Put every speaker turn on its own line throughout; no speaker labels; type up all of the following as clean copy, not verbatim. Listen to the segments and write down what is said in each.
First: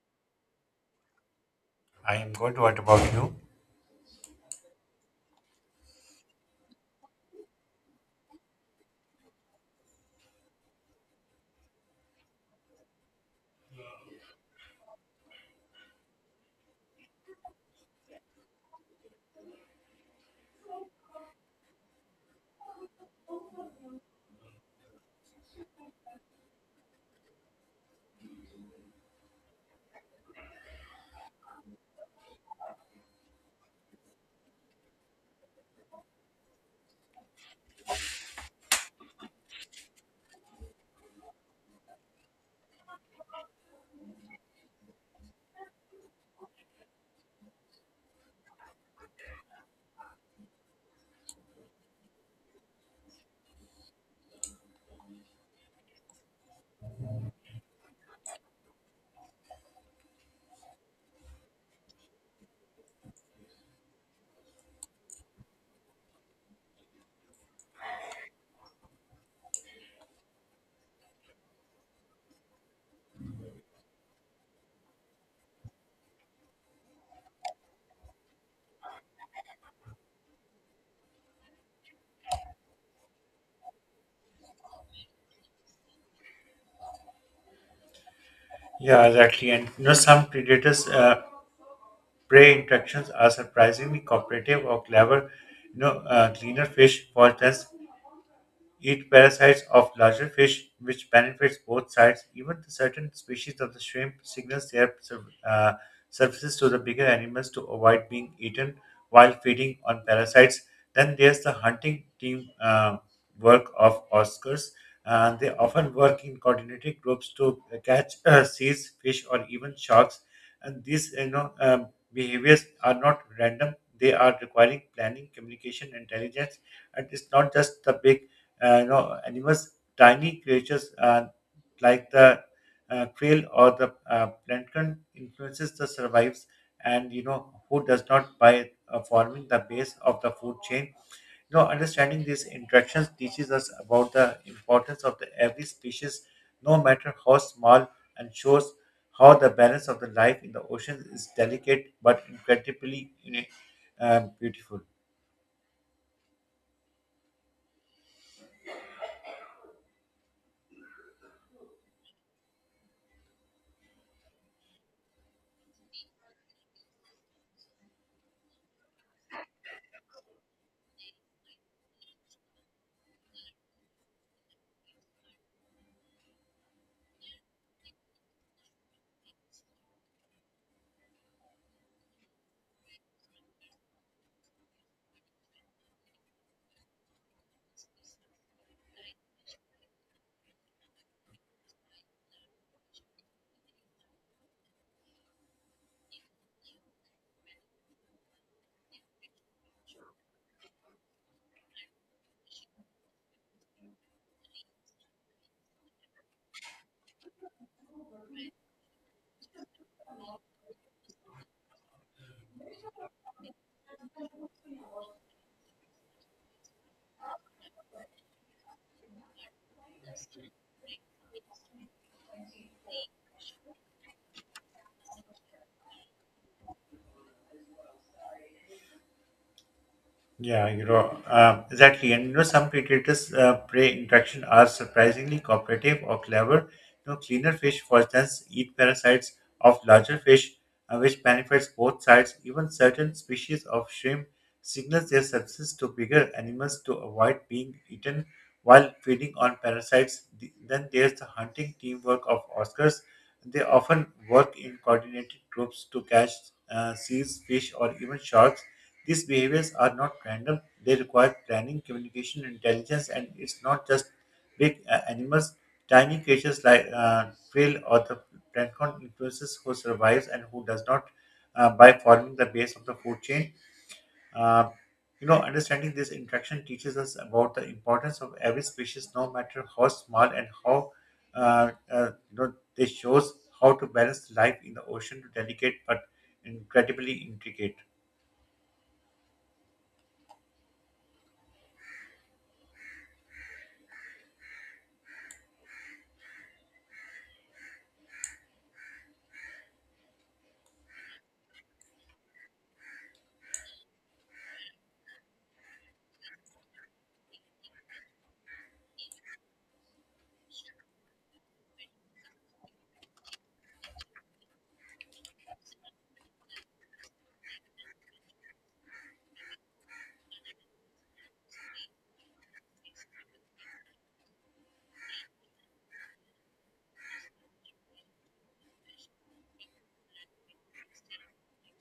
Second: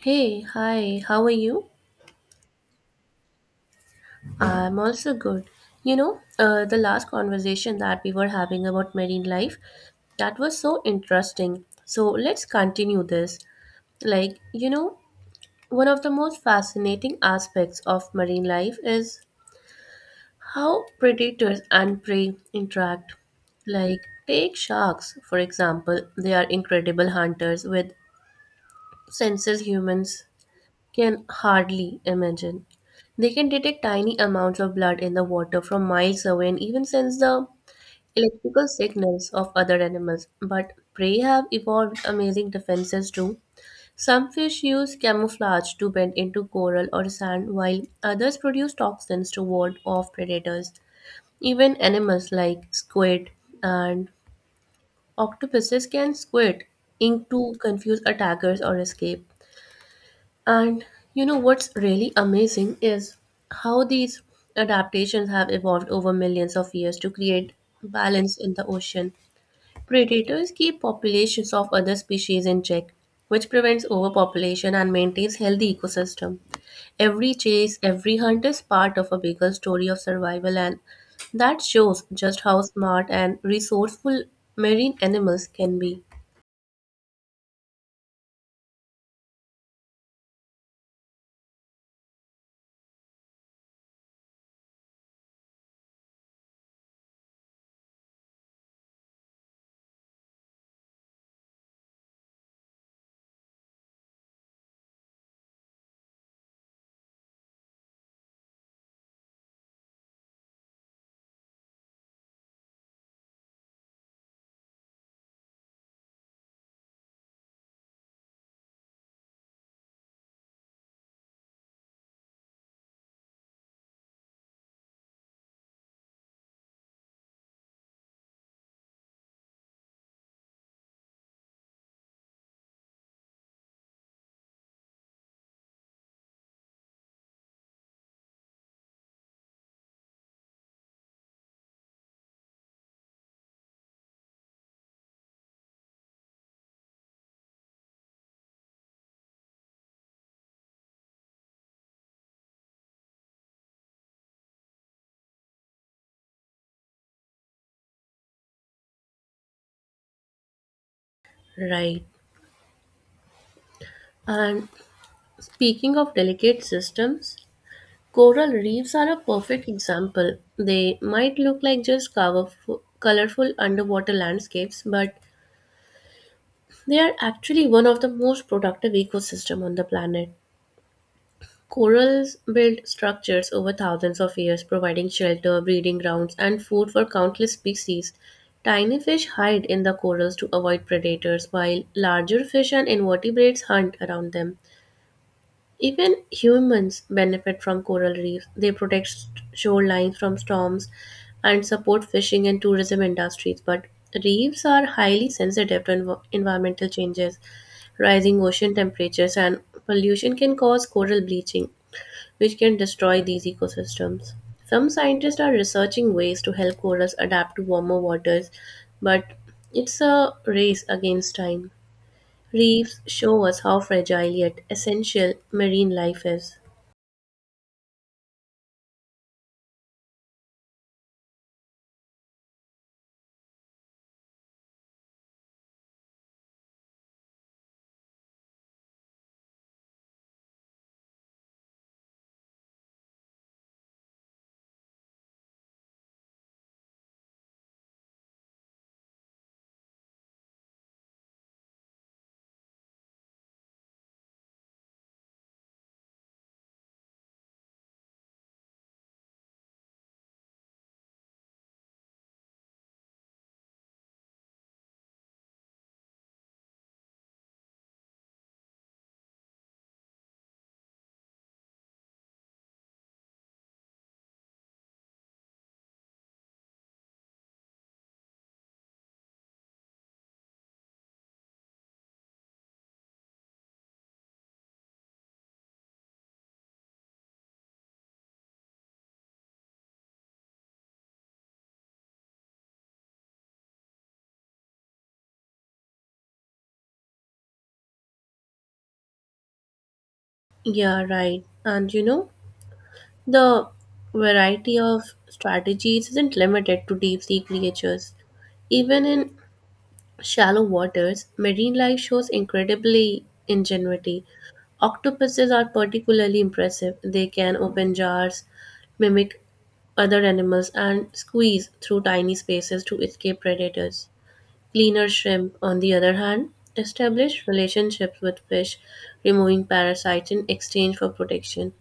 Hey, hi, how are you?
I am good. What about you?
I'm also good. You know, the last conversation that we were having about marine life, that was so interesting. So let's continue this. Like, you know, one of the most fascinating aspects of marine life is how predators and prey interact. Like, take sharks, for example, they are incredible hunters with senses humans can hardly imagine. They can detect tiny amounts of blood in the water from miles away and even sense the electrical signals of other animals. But prey have evolved amazing defenses too. Some fish use camouflage to bend into coral or sand, while others produce toxins to ward off predators. Even animals like squid and octopuses can squirt ink to confuse attackers or escape. And you know what's really amazing is how these adaptations have evolved over millions of years to create balance in the ocean. Predators keep populations of other species in check, which prevents overpopulation and maintains healthy ecosystem. Every chase, every hunt is part of a bigger story of survival and that shows just how smart and resourceful marine animals can be.
Yeah, exactly. And you know, some predators' prey interactions are surprisingly cooperative or clever. You know, cleaner fish, for instance, eat parasites of larger fish, which benefits both sides. Even the certain species of the shrimp signals their services to the bigger animals to avoid being eaten while feeding on parasites. Then there's the hunting team work of Oscars. They often work in coordinated groups to catch seas, fish, or even sharks. And these, you know, behaviors are not random. They are requiring planning, communication, intelligence, and it's not just the big animals, tiny creatures like the krill or the plankton influences the survives and you know who does not by forming the base of the food chain. You know, understanding these interactions teaches us about the importance of the every species, no matter how small, and shows how the balance of the life in the ocean is delicate but incredibly beautiful.
Right. And speaking of delicate systems, coral reefs are a perfect example. They might look like just colorful underwater landscapes, but they are actually one of the most productive ecosystems on the planet. Corals build structures over thousands of years, providing shelter, breeding grounds, and food for countless species. Tiny fish hide in the corals to avoid predators, while larger fish and invertebrates hunt around them. Even humans benefit from coral reefs. They protect shorelines from storms and support fishing and tourism industries. But reefs are highly sensitive to environmental changes. Rising ocean temperatures and pollution can cause coral bleaching, which can destroy these ecosystems. Some scientists are researching ways to help corals adapt to warmer waters, but it's a race against time. Reefs show us how fragile yet essential marine life is.
Yeah, you know, exactly. And you know, some predators' prey interaction are surprisingly cooperative or clever. You know, cleaner fish, for instance, eat parasites of larger fish, which benefits both sides. Even certain species of shrimp signals their subsistence to bigger animals to avoid being eaten while feeding on parasites. Then there's the hunting teamwork of Oscars. They often work in coordinated groups to catch seals, fish, or even sharks. These behaviors are not random, they require planning, communication, intelligence, and it's not just big animals. Tiny creatures like krill or the plankton influences who survives and who does not by forming the base of the food chain. Uh, you know, understanding this interaction teaches us about the importance of every species, no matter how small, and how this shows how to balance life in the ocean, delicate but incredibly intricate.
Yeah, right. And you know, the variety of strategies isn't limited to deep sea creatures. Even in shallow waters, marine life shows incredibly ingenuity. Octopuses are particularly impressive. They can open jars, mimic other animals, and squeeze through tiny spaces to escape predators. Cleaner shrimp, on the other hand, establish relationships with fish, removing parasites in exchange for protection.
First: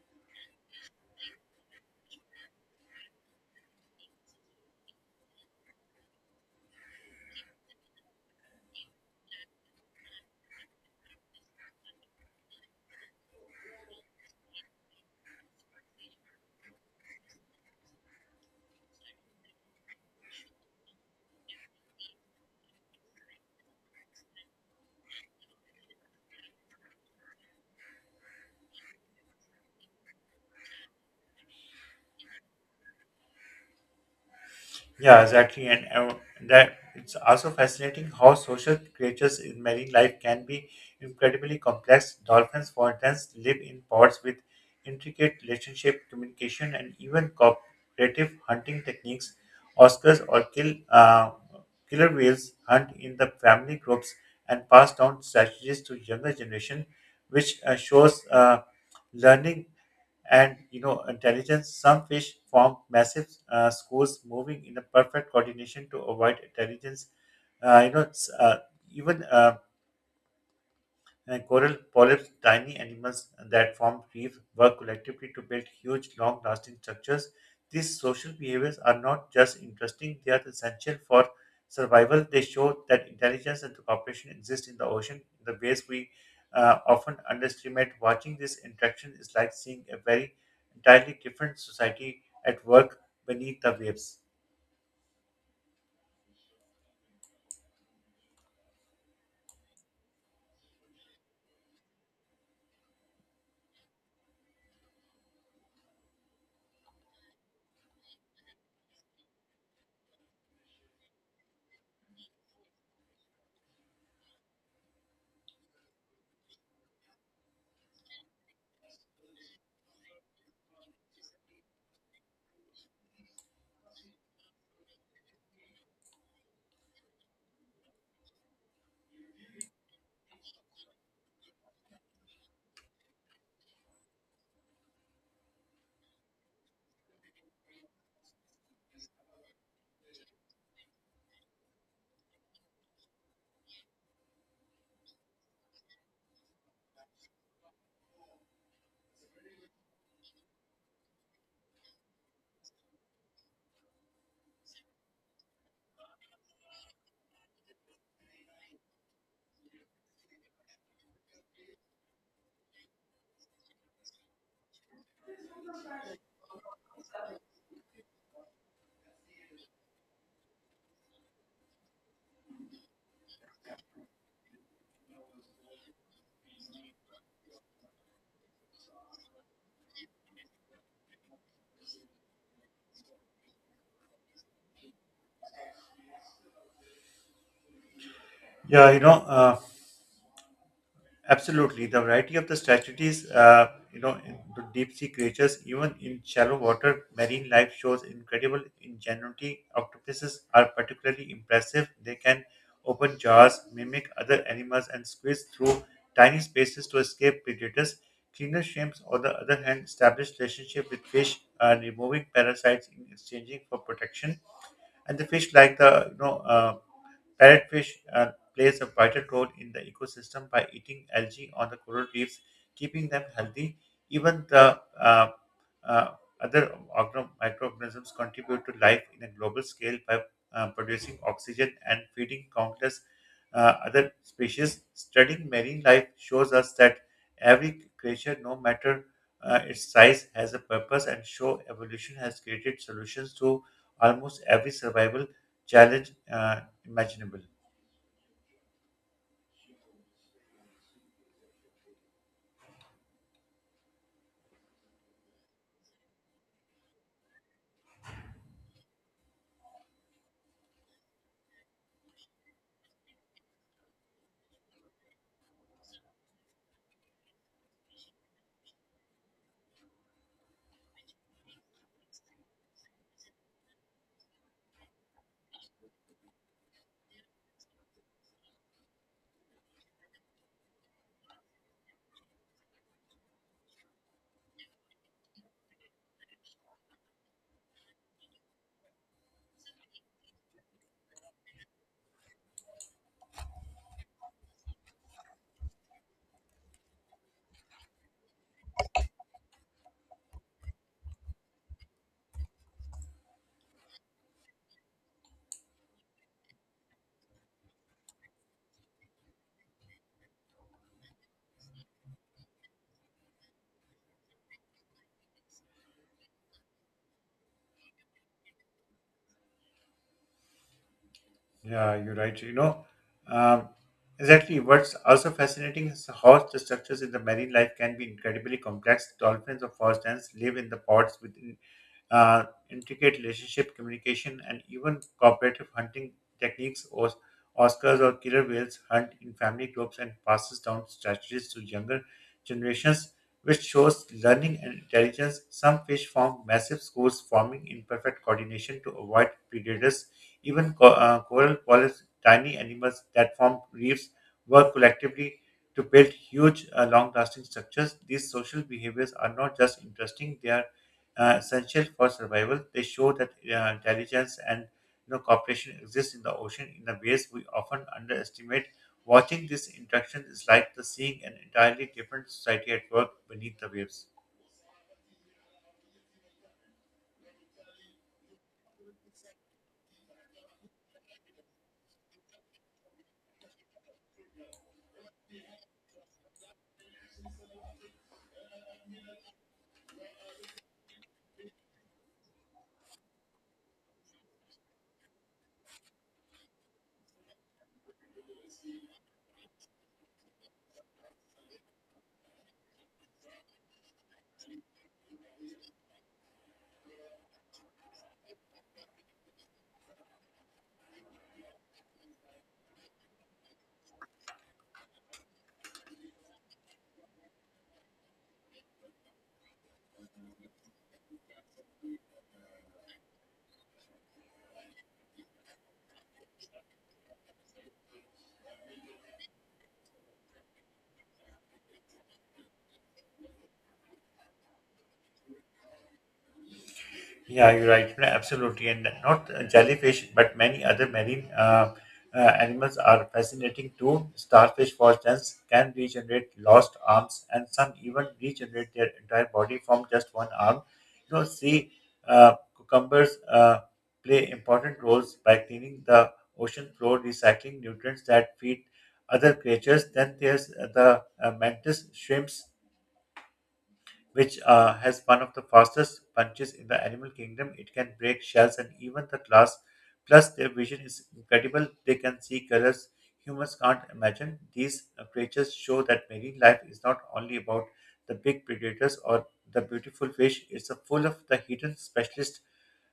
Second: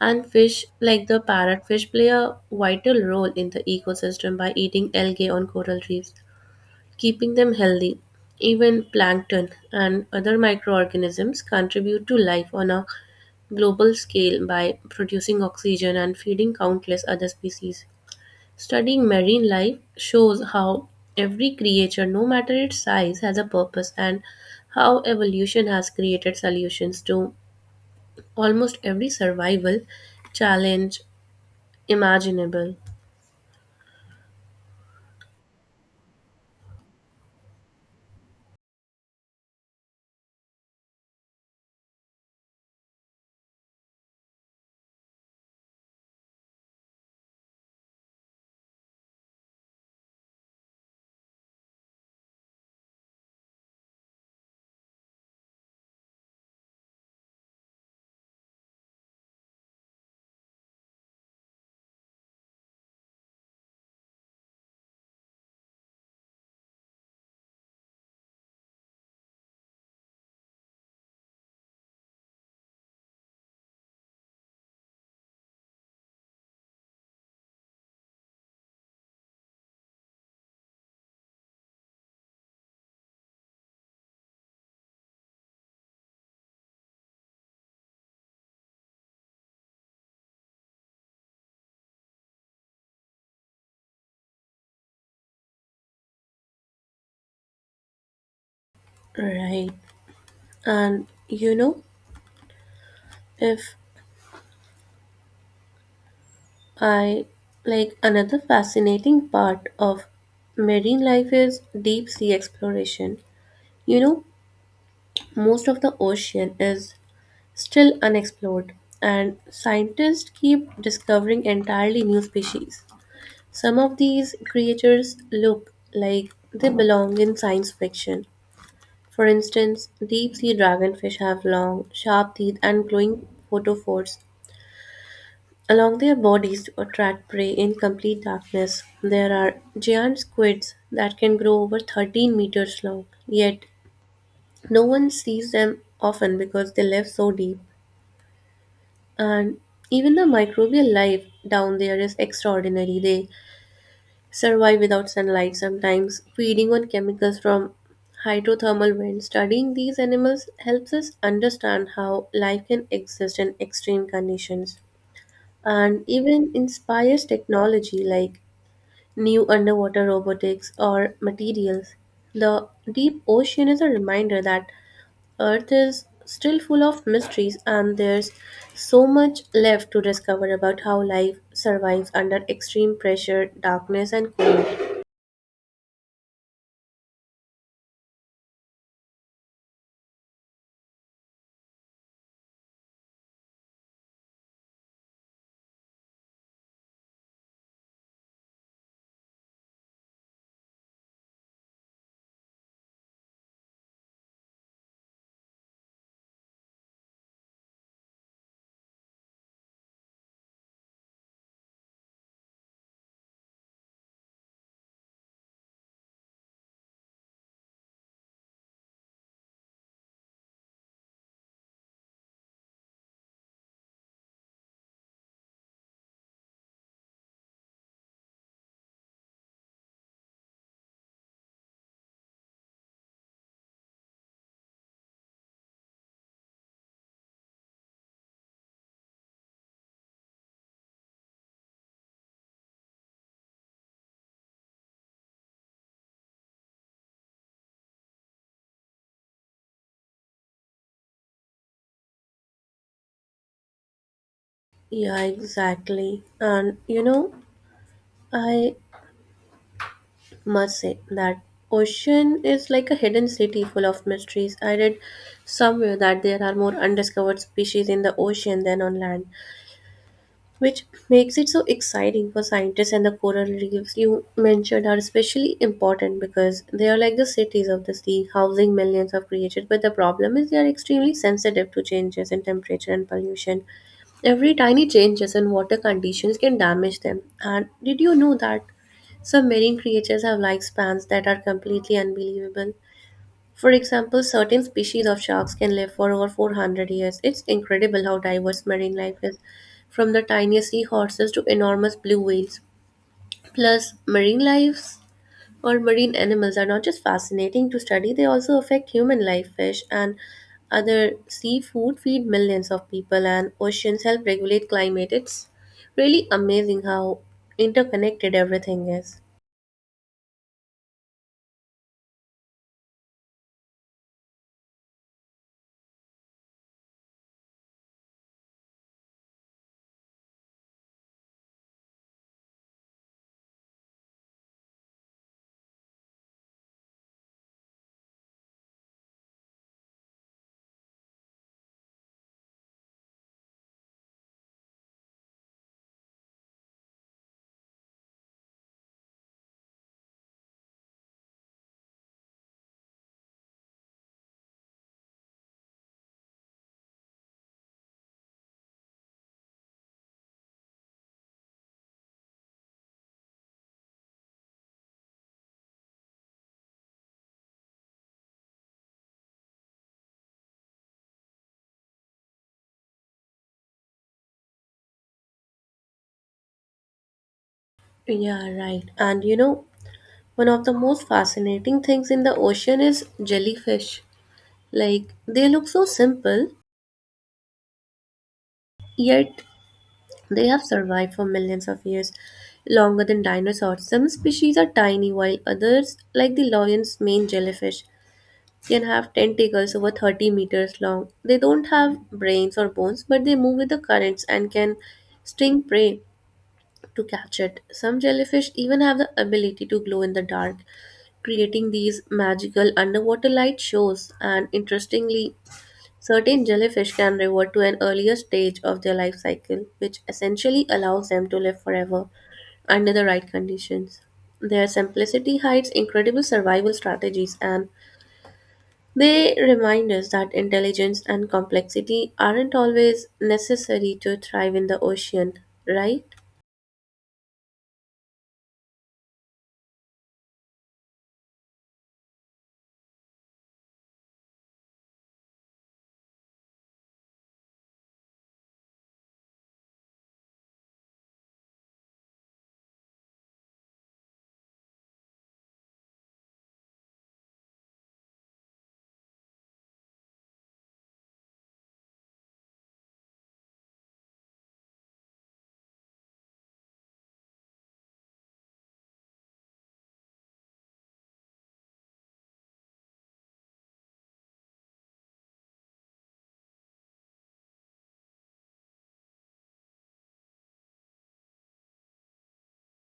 And fish like the parrotfish play a vital role in the ecosystem by eating algae on coral reefs, keeping them healthy. Even plankton and other microorganisms contribute to life on a global scale by producing oxygen and feeding countless other species. Studying marine life shows how every creature, no matter its size, has a purpose and how evolution has created solutions to almost every survival challenge imaginable.
Yeah, exactly. And that it's also fascinating how social creatures in marine life can be incredibly complex. Dolphins, for instance, live in pods with intricate relationship, communication, and even cooperative hunting techniques. Oscars or kill killer whales hunt in the family groups and pass down strategies to younger generation, which shows learning and you know intelligence. Some fish form massive schools moving in a perfect coordination to avoid intelligence. You know it's, even And coral polyps, tiny animals that form reefs, work collectively to build huge, long lasting structures. These social behaviors are not just interesting, they are essential for survival. They show that intelligence and cooperation exist in the ocean in the ways we often underestimate. Watching this interaction is like seeing a very entirely different society at work beneath the waves.
Right. And you know, if I like another fascinating part of marine life is deep sea exploration. You know, most of the ocean is still unexplored, and scientists keep discovering entirely new species. Some of these creatures look like they belong in science fiction. For instance, deep sea dragonfish have long, sharp teeth and glowing photophores along their bodies to attract prey in complete darkness. There are giant squids that can grow over 13 meters long. Yet, no one sees them often because they live so deep. And even the microbial life down there is extraordinary. They survive without sunlight sometimes, feeding on chemicals from hydrothermal vents. Studying these animals helps us understand how life can exist in extreme conditions and even inspires technology like new underwater robotics, or materials. The deep ocean is a reminder that Earth is still full of mysteries and there's so much left to discover about how life survives under extreme pressure, darkness, and cold.
Yeah, you know, absolutely. The variety of the strategies, you know, in the deep sea creatures, even in shallow water, marine life shows incredible ingenuity. Octopuses are particularly impressive. They can open jaws, mimic other animals, and squeeze through tiny spaces to escape predators. Cleaner shrimps, on the other hand, establish relationship with fish, removing parasites in exchanging for protection. And the fish, like the parrotfish plays a vital role in the ecosystem by eating algae on the coral reefs, keeping them healthy. Even the uh, microorganisms contribute to life in a global scale by producing oxygen and feeding countless other species. Studying marine life shows us that every creature, no matter its size, has a purpose and show evolution has created solutions to almost every survival challenge imaginable.
Yeah, exactly. And you know, I must say that ocean is like a hidden city full of mysteries. I read somewhere that there are more undiscovered species in the ocean than on land, which makes it so exciting for scientists. And the coral reefs you mentioned are especially important because they are like the cities of the sea, housing millions of creatures. But the problem is they are extremely sensitive to changes in temperature and pollution. Every tiny changes in water conditions can damage them. And did you know that some marine creatures have lifespans that are completely unbelievable? For example, certain species of sharks can live for over 400 years. It's incredible how diverse marine life is, from the tiniest seahorses to enormous blue whales. Plus, marine lives or marine animals are not just fascinating to study, they also affect human life. Fish and other seafood feed millions of people, and oceans help regulate climate. It's really amazing how interconnected everything is.
Yeah, you're right. You know, um, exactly. What's also fascinating is how the structures in the marine life can be incredibly complex. Dolphins, of for instance, live in the pods with uh, intricate relationship, communication, and even cooperative hunting techniques. Oscars or killer whales hunt in family groups and passes down strategies to younger generations, which shows learning and intelligence. Some fish form massive schools, forming in perfect coordination to avoid predators. Even coral polyps, tiny animals that form reefs, work collectively to build huge, long lasting structures. These social behaviors are not just interesting, they are essential for survival. They show that intelligence and you know, cooperation exists in the ocean in the ways we often underestimate. Watching this interaction is like the seeing an entirely different society at work beneath the waves.
Yeah, right. And you know, one of the most fascinating things in the ocean is jellyfish. Like, they look so simple, yet they have survived for millions of years, longer than dinosaurs. Some species are tiny, while others, like the lion's mane jellyfish, can have tentacles over 30 meters long. They don't have brains or bones, but they move with the currents and can sting prey to catch it. Some jellyfish even have the ability to glow in the dark, creating these magical underwater light shows. And interestingly, certain jellyfish can revert to an earlier stage of their life cycle, which essentially allows them to live forever under the right conditions. Their simplicity hides incredible survival strategies, and they remind us that intelligence and complexity aren't always necessary to thrive in the ocean, right?
Yeah, you're right. No, absolutely. And not jellyfish, but many other marine animals are fascinating too. Starfish, for instance, can regenerate lost arms, and some even regenerate their entire body from just one arm. You know, sea cucumbers play important roles by cleaning the ocean floor, recycling nutrients that feed other creatures. Then there's the mantis shrimps which has one of the fastest punches in the animal kingdom. It can break shells and even the glass. Plus, their vision is incredible. They can see colors humans can't imagine. These creatures show that marine life is not only about the big predators or the beautiful fish. It's a full of the hidden specialist.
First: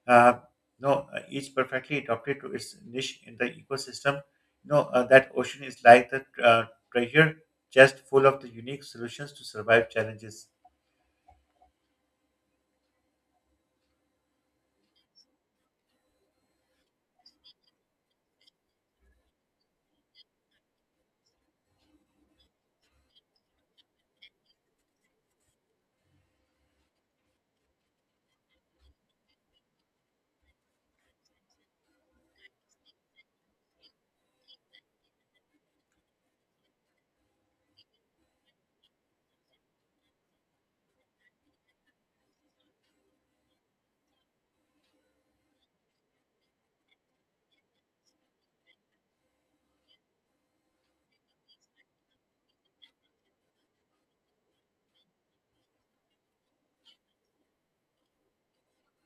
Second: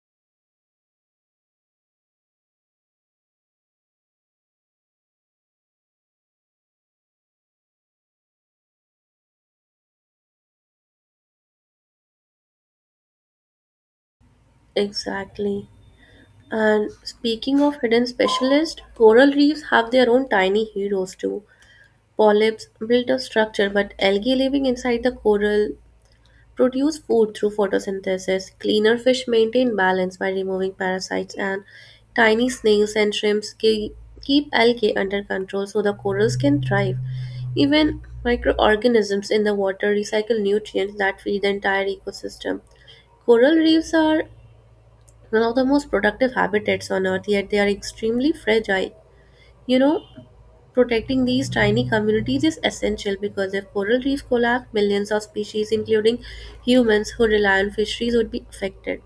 Uh, no, each perfectly adapted to its niche in the ecosystem. No, that ocean is like the treasure chest full of the unique solutions to survive challenges.
Exactly. And speaking of hidden specialists, coral reefs have their own tiny heroes too. Polyps build a structure, but algae living inside the coral produce food through photosynthesis. Cleaner fish maintain balance by removing parasites, and tiny snails and shrimps keep algae under control so the corals can thrive. Even microorganisms in the water recycle nutrients that feed the entire ecosystem. Coral reefs are one of the most productive habitats on earth, yet they are extremely fragile, you know. Protecting these tiny communities is essential because if coral reefs collapse, millions of species, including humans who rely on fisheries, would be affected.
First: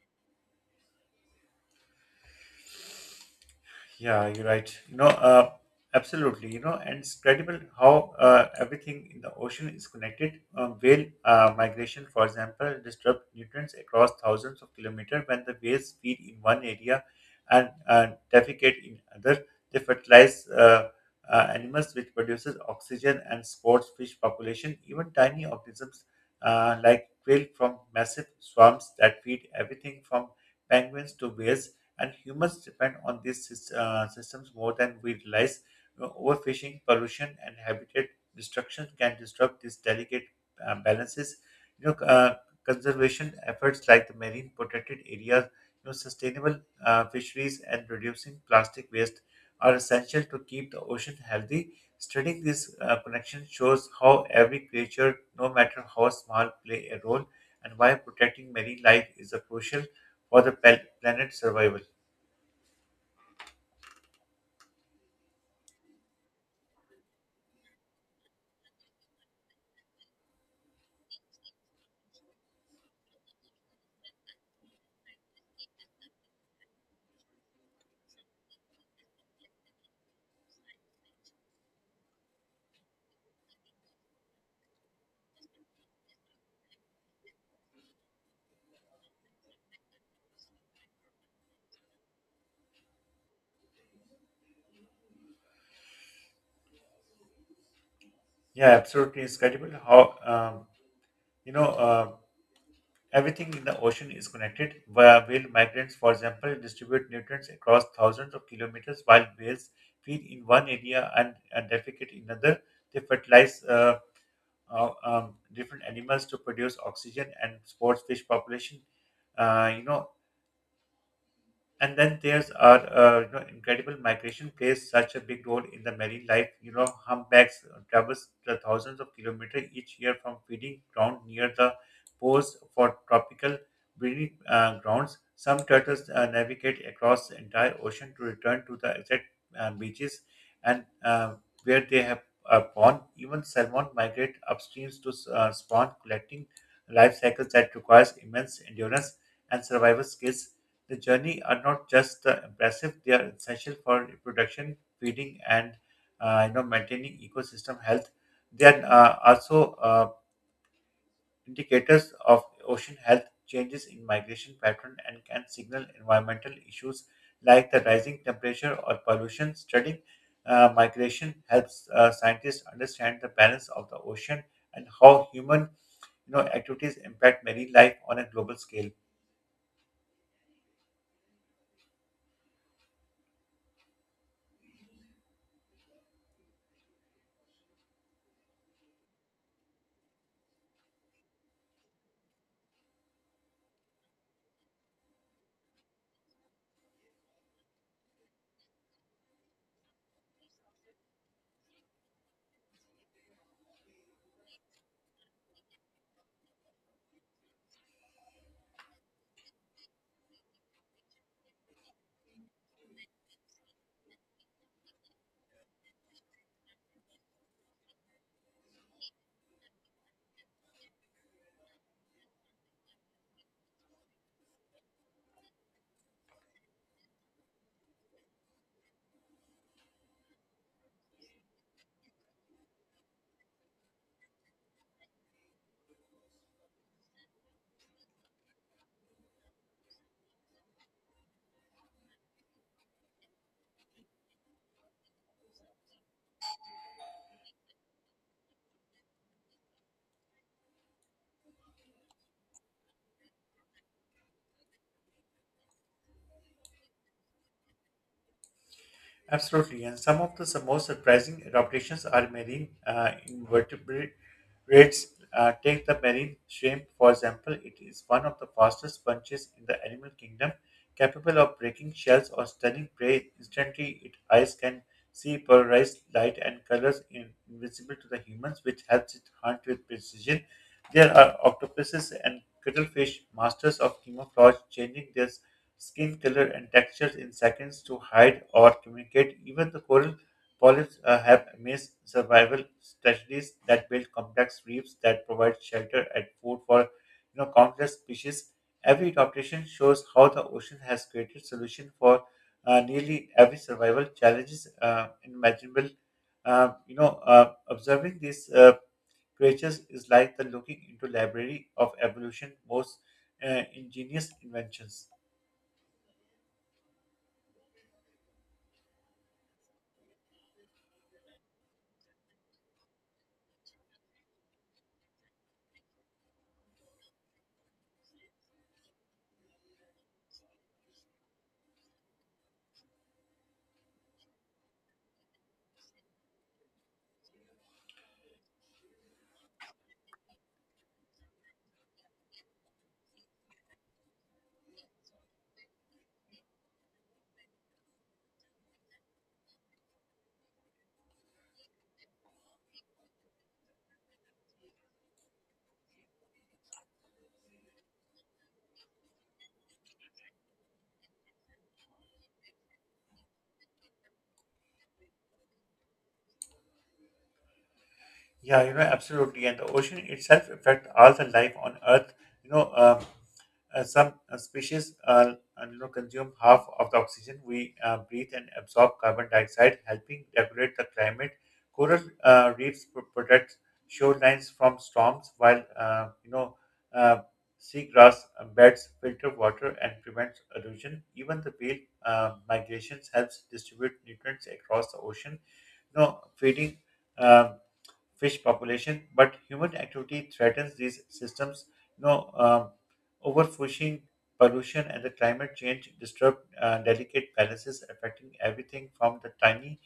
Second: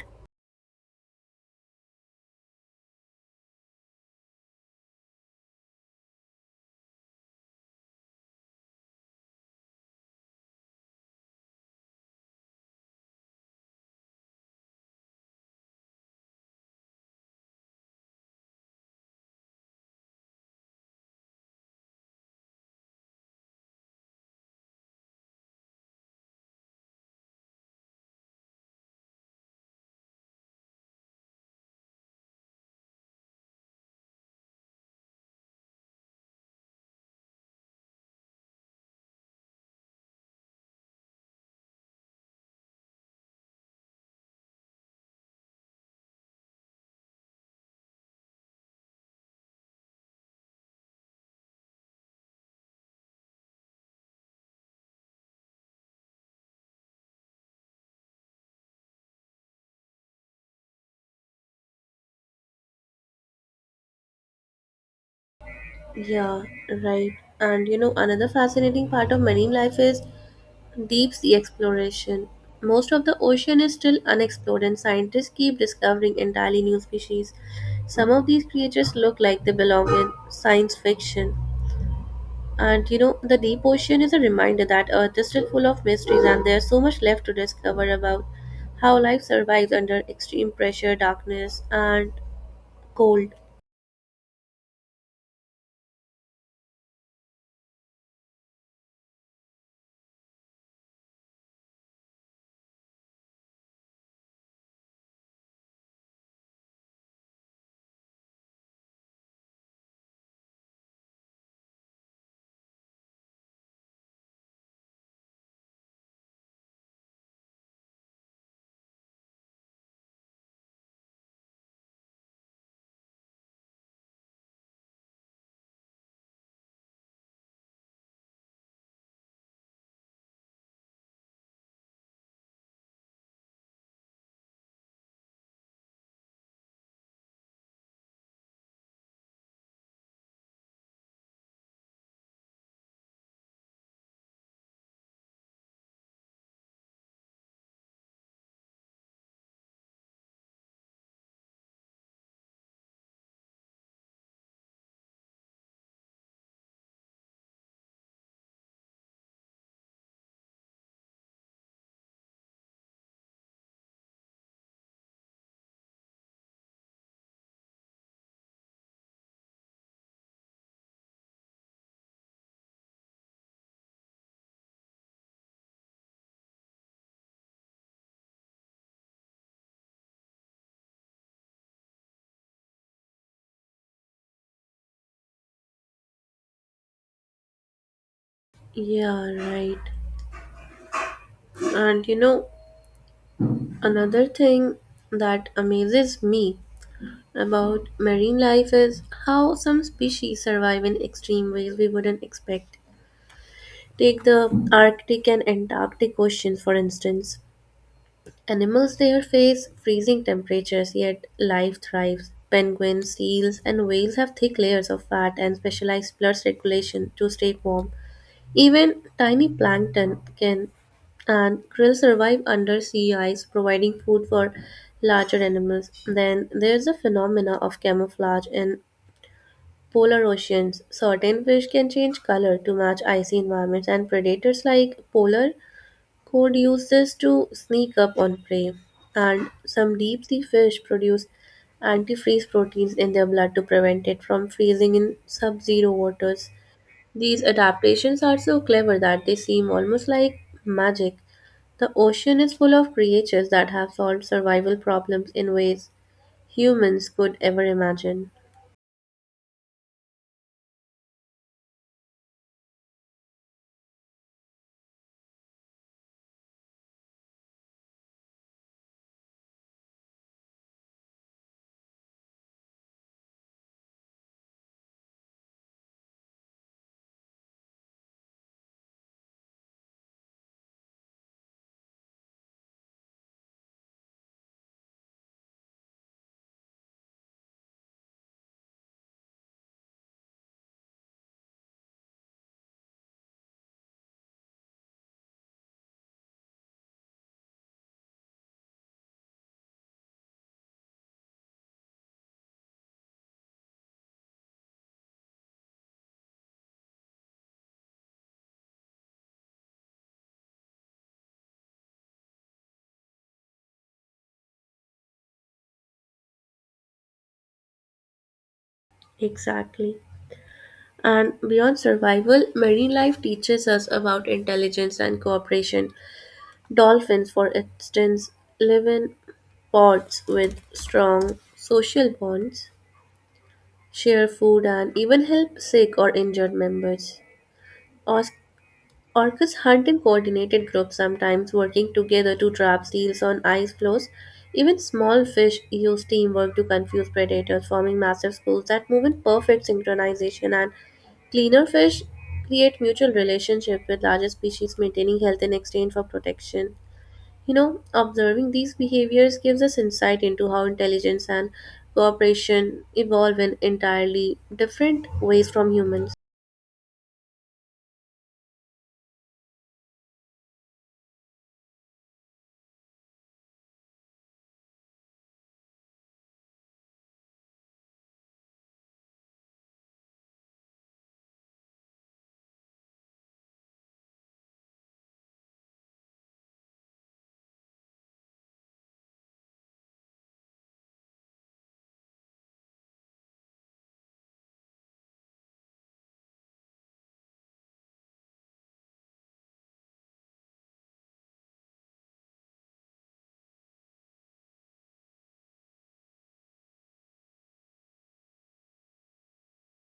Yeah, you're right. You know, absolutely. You know, and it's credible how everything in the ocean is connected. Whale migration, for example, disrupt nutrients across thousands of kilometers. When the whales feed in one area and defecate in other, they fertilize animals, which produces oxygen and supports fish population. Even tiny organisms like krill from massive swarms that feed everything from penguins to whales and humans depend on these systems more than we realize. You know, overfishing, pollution, and habitat destruction can disrupt these delicate balances. You know, conservation efforts like the marine protected areas, you know, sustainable fisheries, and reducing plastic waste are essential to keep the ocean healthy. Studying this connection shows how every creature, no matter how small, play a role, and why protecting marine life is a crucial for the planet's survival.
Yeah, right. And you know, another fascinating part of marine life is deep sea exploration. Most of the ocean is still unexplored, and scientists keep discovering entirely new species. Some of these creatures look like they belong in science fiction. And you know, the deep ocean is a reminder that Earth is still full of mysteries and there's so much left to discover about how life survives under extreme pressure, darkness, and cold.
Yeah, absolutely. It's incredible how, you know, uh, everything in the ocean is connected. Where whale migrants, for example, distribute nutrients across thousands of kilometers while whales feed in one area and defecate in another. They fertilize different animals to produce oxygen and support fish population. You know, and then there's our you know incredible migration plays such a big role in the marine life. You know humpbacks traverse the thousands of kilometers each year from feeding ground near the poles for tropical breeding grounds. Some turtles navigate across the entire ocean to return to the exact beaches and where they have born. Even salmon migrate upstreams to spawn, collecting life cycles that requires immense endurance and survival skills. The journey are not just impressive; they are essential for reproduction, feeding, and you know maintaining ecosystem health. They are also indicators of ocean health. Changes in migration pattern and can signal environmental issues like the rising temperature or pollution. Studying migration helps scientists understand the balance of the ocean and how human you know activities impact marine life on a global scale.
Yeah, right. And you know, another thing that amazes me about marine life is how some species survive in extreme ways we wouldn't expect. Take the Arctic and Antarctic oceans, for instance. Animals there face freezing temperatures, yet life thrives. Penguins, seals, and whales have thick layers of fat and specialized blood circulation to stay warm. Even tiny plankton can and krill survive under sea ice, providing food for larger animals. Then there's the phenomena of camouflage in polar oceans. Certain fish can change color to match icy environments, and predators like polar cod uses to sneak up on prey, and some deep sea fish produce antifreeze proteins in their blood to prevent it from freezing in sub zero waters. These adaptations are so clever that they seem almost like magic. The ocean is full of creatures that have solved survival problems in ways humans could ever imagine.
Absolutely, and some of the most surprising adaptations are marine invertebrates. Take the marine shrimp, for example. It is one of the fastest sponges in the animal kingdom, capable of breaking shells or stunning prey instantly. Its eyes can see polarized light and colors in, invisible to the humans, which helps it hunt with precision. There are octopuses and cuttlefish, masters of camouflage, changing their skin color and textures in seconds to hide or communicate. Even the coral polyps have amazed survival strategies that build complex reefs that provide shelter and food for you know countless species. Every adaptation shows how the ocean has created solution for nearly every survival challenges imaginable. Observing these creatures is like the looking into library of evolution, most ingenious inventions.
Exactly. And beyond survival, marine life teaches us about intelligence and cooperation. Dolphins, for instance, live in pods with strong social bonds, share food, and even help sick or injured members. Os- Orcas hunt in coordinated groups, sometimes working together to trap seals on ice floes. Even small fish use teamwork to confuse predators, forming massive schools that move in perfect synchronization. And cleaner fish create mutual relationships with larger species, maintaining health in exchange for protection. You know, observing these behaviors gives us insight into how intelligence and cooperation evolve in entirely different ways from humans.
Yeah, you know, absolutely. And the ocean itself affects all the life on Earth. You know, some species consume half of the oxygen we breathe and absorb carbon dioxide, helping regulate the climate. Coral reefs protect shorelines from storms, while uh, seagrass beds filter water and prevent erosion. Even the whale migrations helps distribute nutrients across the ocean. You know, feeding. um Fish population, but human activity threatens these systems. You know, um, Overfishing, pollution, and the climate change disturb delicate balances, affecting everything from the tiny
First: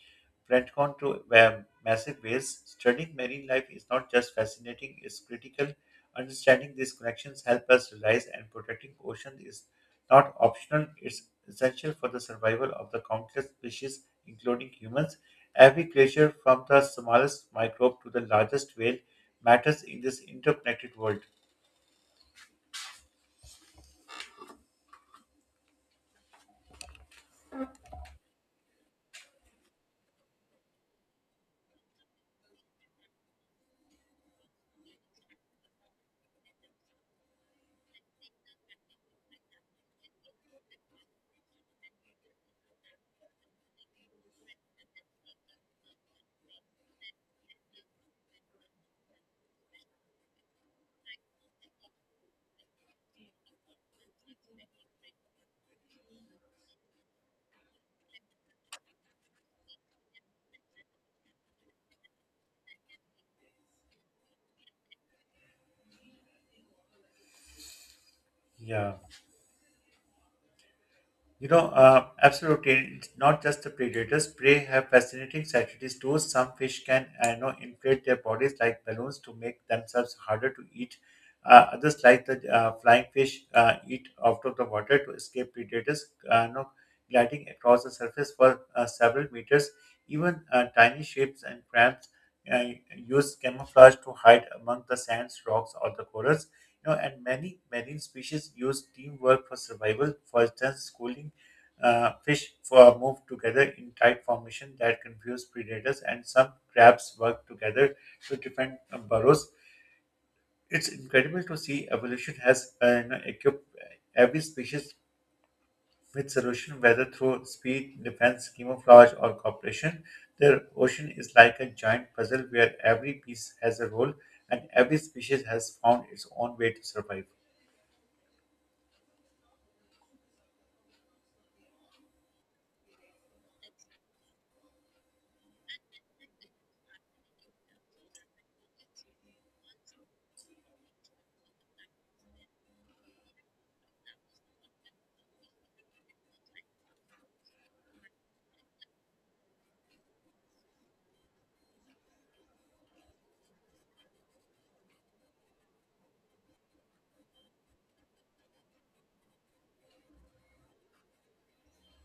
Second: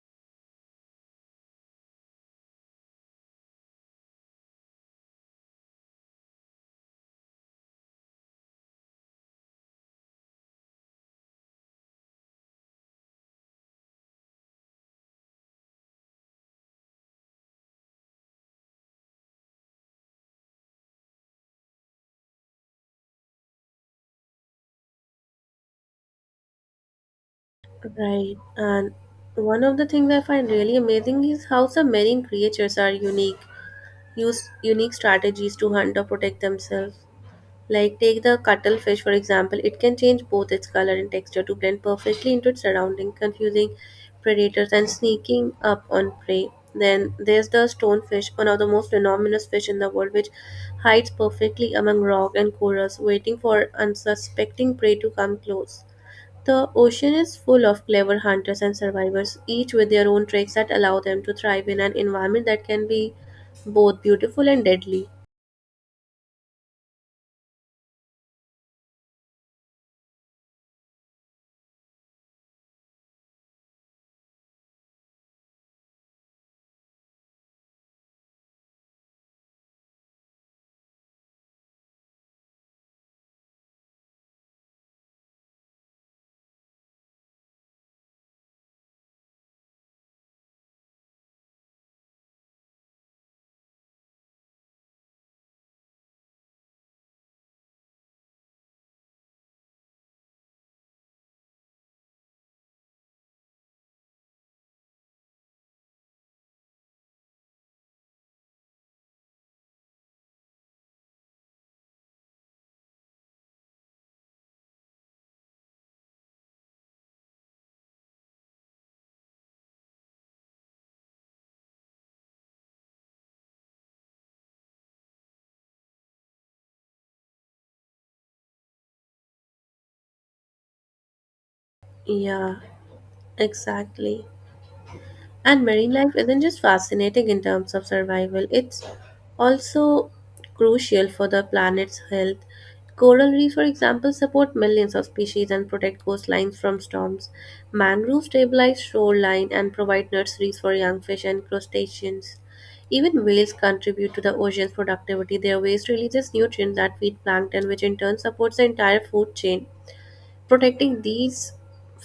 plankton to massive whales. Studying marine life is not just fascinating; it's critical. Understanding these connections help us realize and protecting ocean is not optional; it's essential for the survival of the countless species, including humans. Every creature, from the smallest microbe to the largest whale, matters in this interconnected world.
Right. And one of the things I find really amazing is how some marine creatures are unique, use unique strategies to hunt or protect themselves. Like take the cuttlefish for example, it can change both its color and texture to blend perfectly into its surrounding, confusing predators and sneaking up on prey. Then there's the stonefish, one of the most venomous fish in the world, which hides perfectly among rock and corals, waiting for unsuspecting prey to come close. The ocean is full of clever hunters and survivors, each with their own tricks that allow them to thrive in an environment that can be both beautiful and deadly.
Yeah. Absolutely. It's not just the predators. Prey have fascinating strategies too. Some fish can, I know, inflate their bodies like balloons to make themselves harder to eat. Others, like the flying fish, eat out of the water to escape predators. No, gliding across the surface for several meters. Even tiny shapes and crabs uh, use camouflage to hide among the sands, rocks, or the corals. You know, and many marine species use teamwork for survival. For instance, schooling fish for move together in tight formation that confuse predators, and some crabs work together to defend burrows. It's incredible to see evolution has equipped every species with solution, whether through speed, defense, camouflage, or cooperation. The ocean is like a giant puzzle where every piece has a role and every species has found its own way to survive.
Yeah, exactly. And marine life isn't just fascinating in terms of survival, it's also crucial for the planet's health. Coral reefs, for example, support millions of species and protect coastlines from storms. Mangroves stabilize shoreline and provide nurseries for young fish and crustaceans. Even whales contribute to the ocean's productivity. Their waste releases nutrients that feed plankton, which in turn supports the entire food chain. Protecting these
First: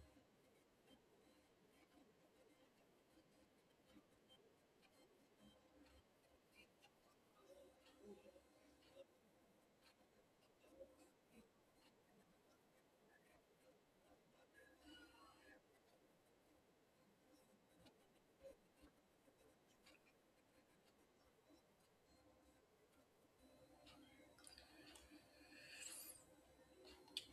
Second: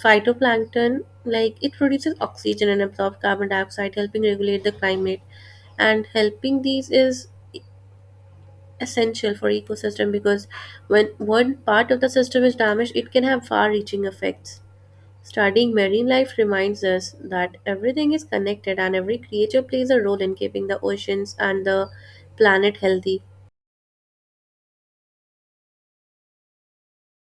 phytoplankton like it produces oxygen and absorbs carbon dioxide, helping regulate the climate. And helping these is essential for ecosystem because when one part of the system is damaged it can have far reaching effects. Studying marine life reminds us that everything is connected and every creature plays a role in keeping the oceans and the planet healthy.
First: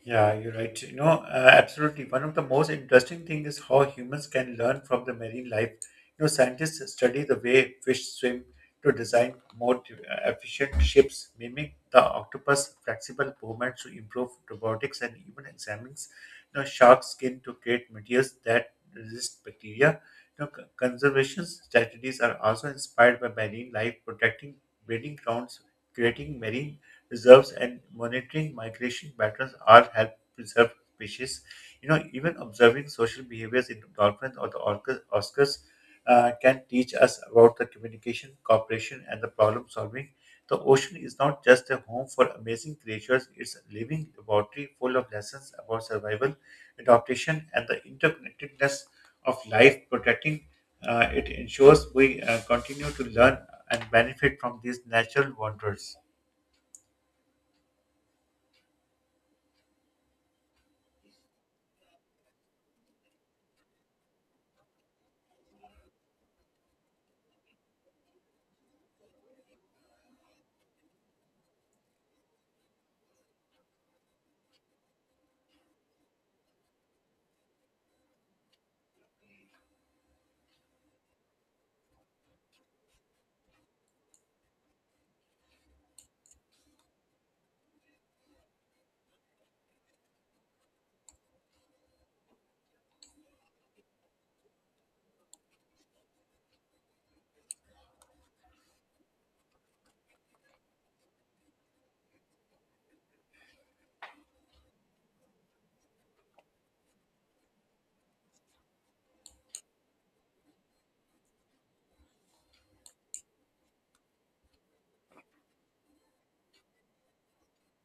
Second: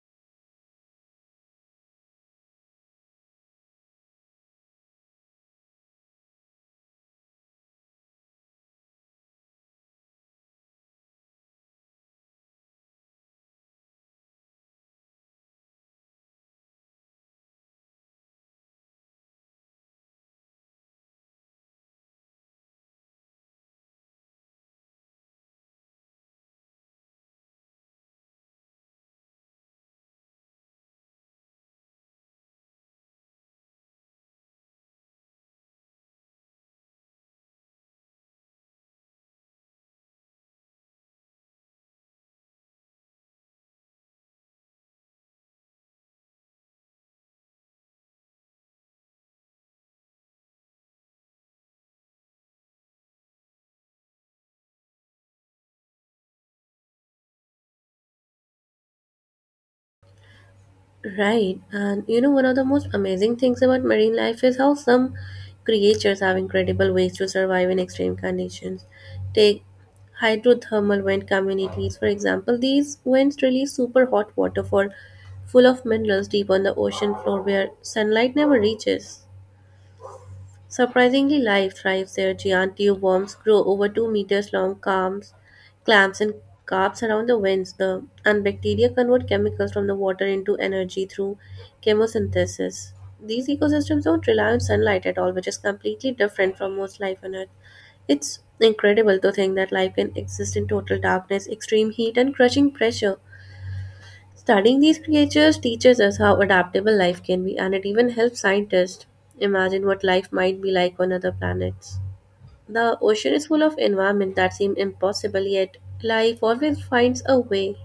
Yeah, you're right. Absolutely. One of the most interesting things is how humans can learn from the marine life. You know, scientists study the way fish swim to design more efficient ships, mimic the octopus' flexible movements to improve robotics, and even examines you know, shark skin to create materials that resist bacteria. Conservation strategies are also inspired by marine life, protecting breeding grounds, creating marine reserves and monitoring migration patterns all help preserve species. You know, even observing social behaviors in dolphins or the orcas, oscars can teach us about the communication, cooperation, and the problem solving. The ocean is not just a home for amazing creatures, it's a living laboratory full of lessons about survival, adaptation, and the interconnectedness of life. Protecting it ensures we continue to learn and benefit from these natural wonders.
Right, and you know, one of the most amazing things about marine life is how some creatures have incredible ways to survive in extreme conditions. Take hydrothermal vent communities, for example, these vents release super hot water for full of minerals deep on the ocean floor where sunlight never reaches. Surprisingly, life thrives there. Giant tube worms grow over 2 meters long, calms, clamps, and carps around the vents. The and bacteria convert chemicals from the water into energy through chemosynthesis. These ecosystems don't rely on sunlight at all, which is completely different from most life on Earth. It's incredible to think that life can exist in total darkness, extreme heat, and crushing pressure. Studying these creatures teaches us how adaptable life can be, and it even helps scientists imagine what life might be like on other planets. The ocean is full of environments that seem impossible, yet life always finds a way.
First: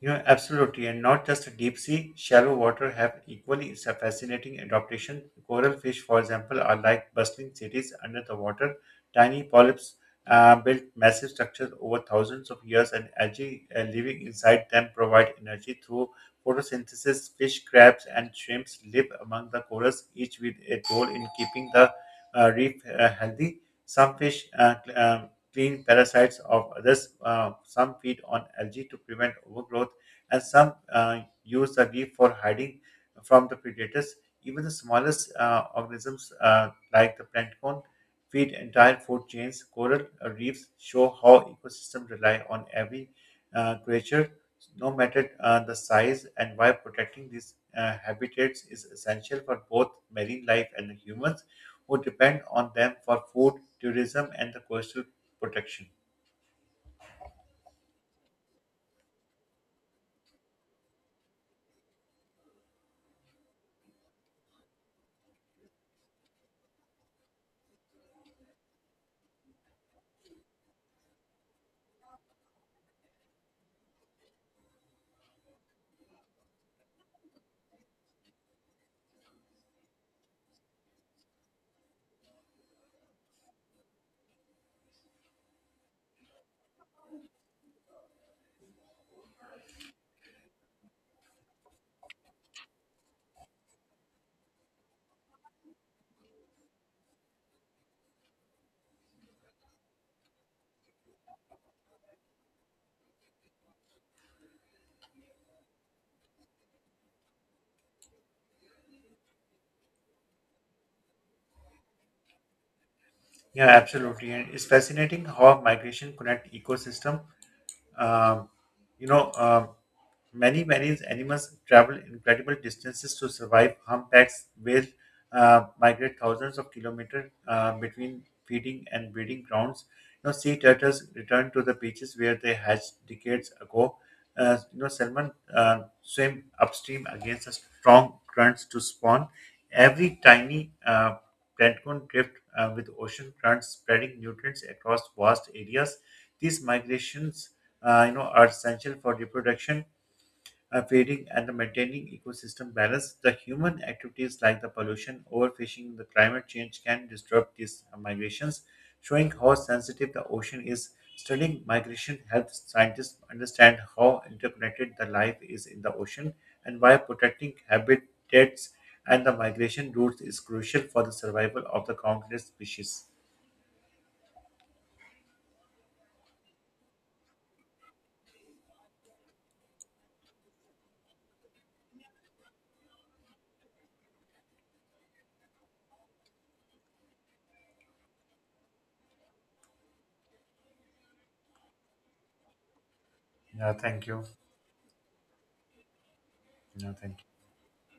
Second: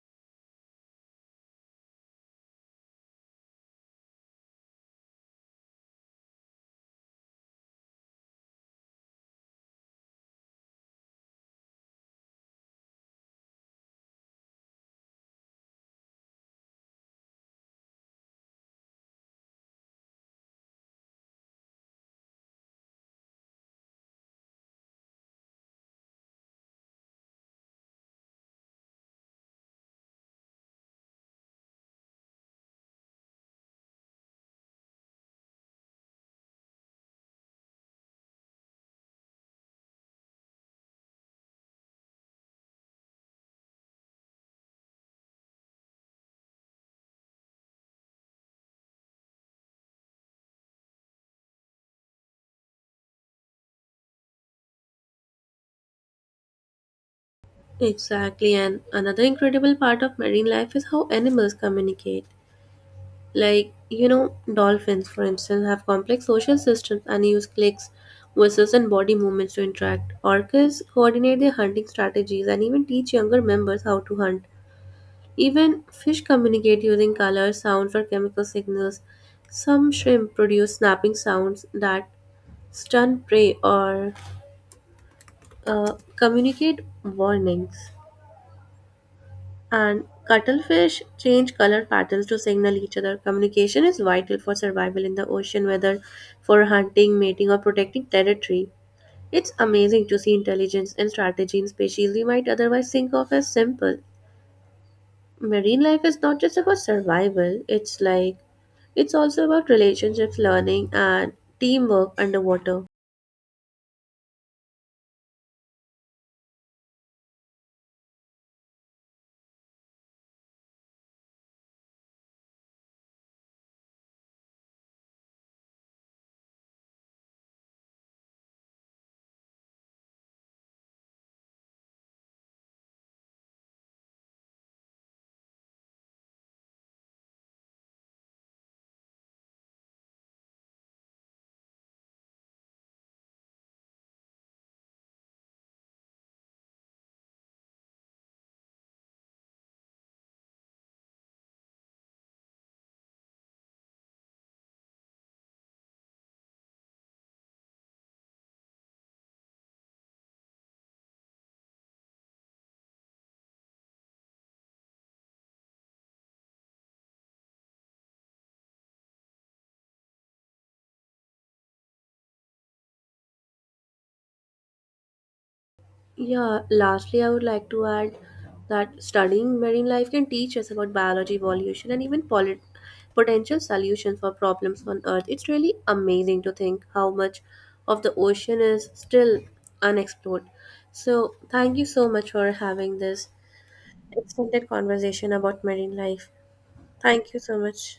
You know, absolutely, and not just the deep sea. Shallow water have equally fascinating adaptation. Coral fish, for example, are like bustling cities under the water. Tiny polyps built massive structures over thousands of years, and algae living inside them provide energy through photosynthesis. Fish, crabs, and shrimps live among the corals, each with a role in keeping the reef healthy. Some fish clean parasites of others. Some feed on algae to prevent overgrowth and some use a leaf for hiding from the predators. Even the smallest organisms, like the plankton, feed entire food chains. Coral reefs show how ecosystems rely on every creature, no matter the size, and why protecting these habitats is essential for both marine life and the humans who depend on them for food, tourism, and the coastal protection.
Exactly, and another incredible part of marine life is how animals communicate. Like, you know, dolphins, for instance, have complex social systems and use clicks, whistles, and body movements to interact. Orcas coordinate their hunting strategies and even teach younger members how to hunt. Even fish communicate using colors, sounds, or chemical signals. Some shrimp produce snapping sounds that stun prey or communicate warnings. And cuttlefish change color patterns to signal each other. Communication is vital for survival in the ocean, whether for hunting, mating, or protecting territory. It's amazing to see intelligence and strategy in species we might otherwise think of as simple. Marine life is not just about survival, it's like it's also about relationships, learning, and teamwork underwater.
Yeah, absolutely. And it's fascinating how migration connect ecosystem um, you know, um, Many marine animals travel incredible distances to survive humpbacks, whale migrate thousands of kilometers between feeding and breeding grounds. You know, sea turtles return to the beaches where they hatched decades ago. You know, salmon swim upstream against a strong currents to spawn. Every tiny plankton drift with ocean currents spreading nutrients across vast areas. These migrations are essential for reproduction feeding and maintaining ecosystem balance. The human activities like the pollution, overfishing, the climate change can disrupt these migrations, showing how sensitive the ocean is. Studying migration helps scientists understand how interconnected the life is in the ocean and why protecting habitats and the migration routes is crucial for the survival of the countless species.
Yeah, lastly, I would like to add that studying marine life can teach us about biology, evolution, and even potential solutions for problems on Earth. It's really amazing to think how much of the ocean is still unexplored. So, thank you so much for having this
Yeah, thank you.
extended conversation about marine life.
Yeah, thank
Thank you
you.
so much.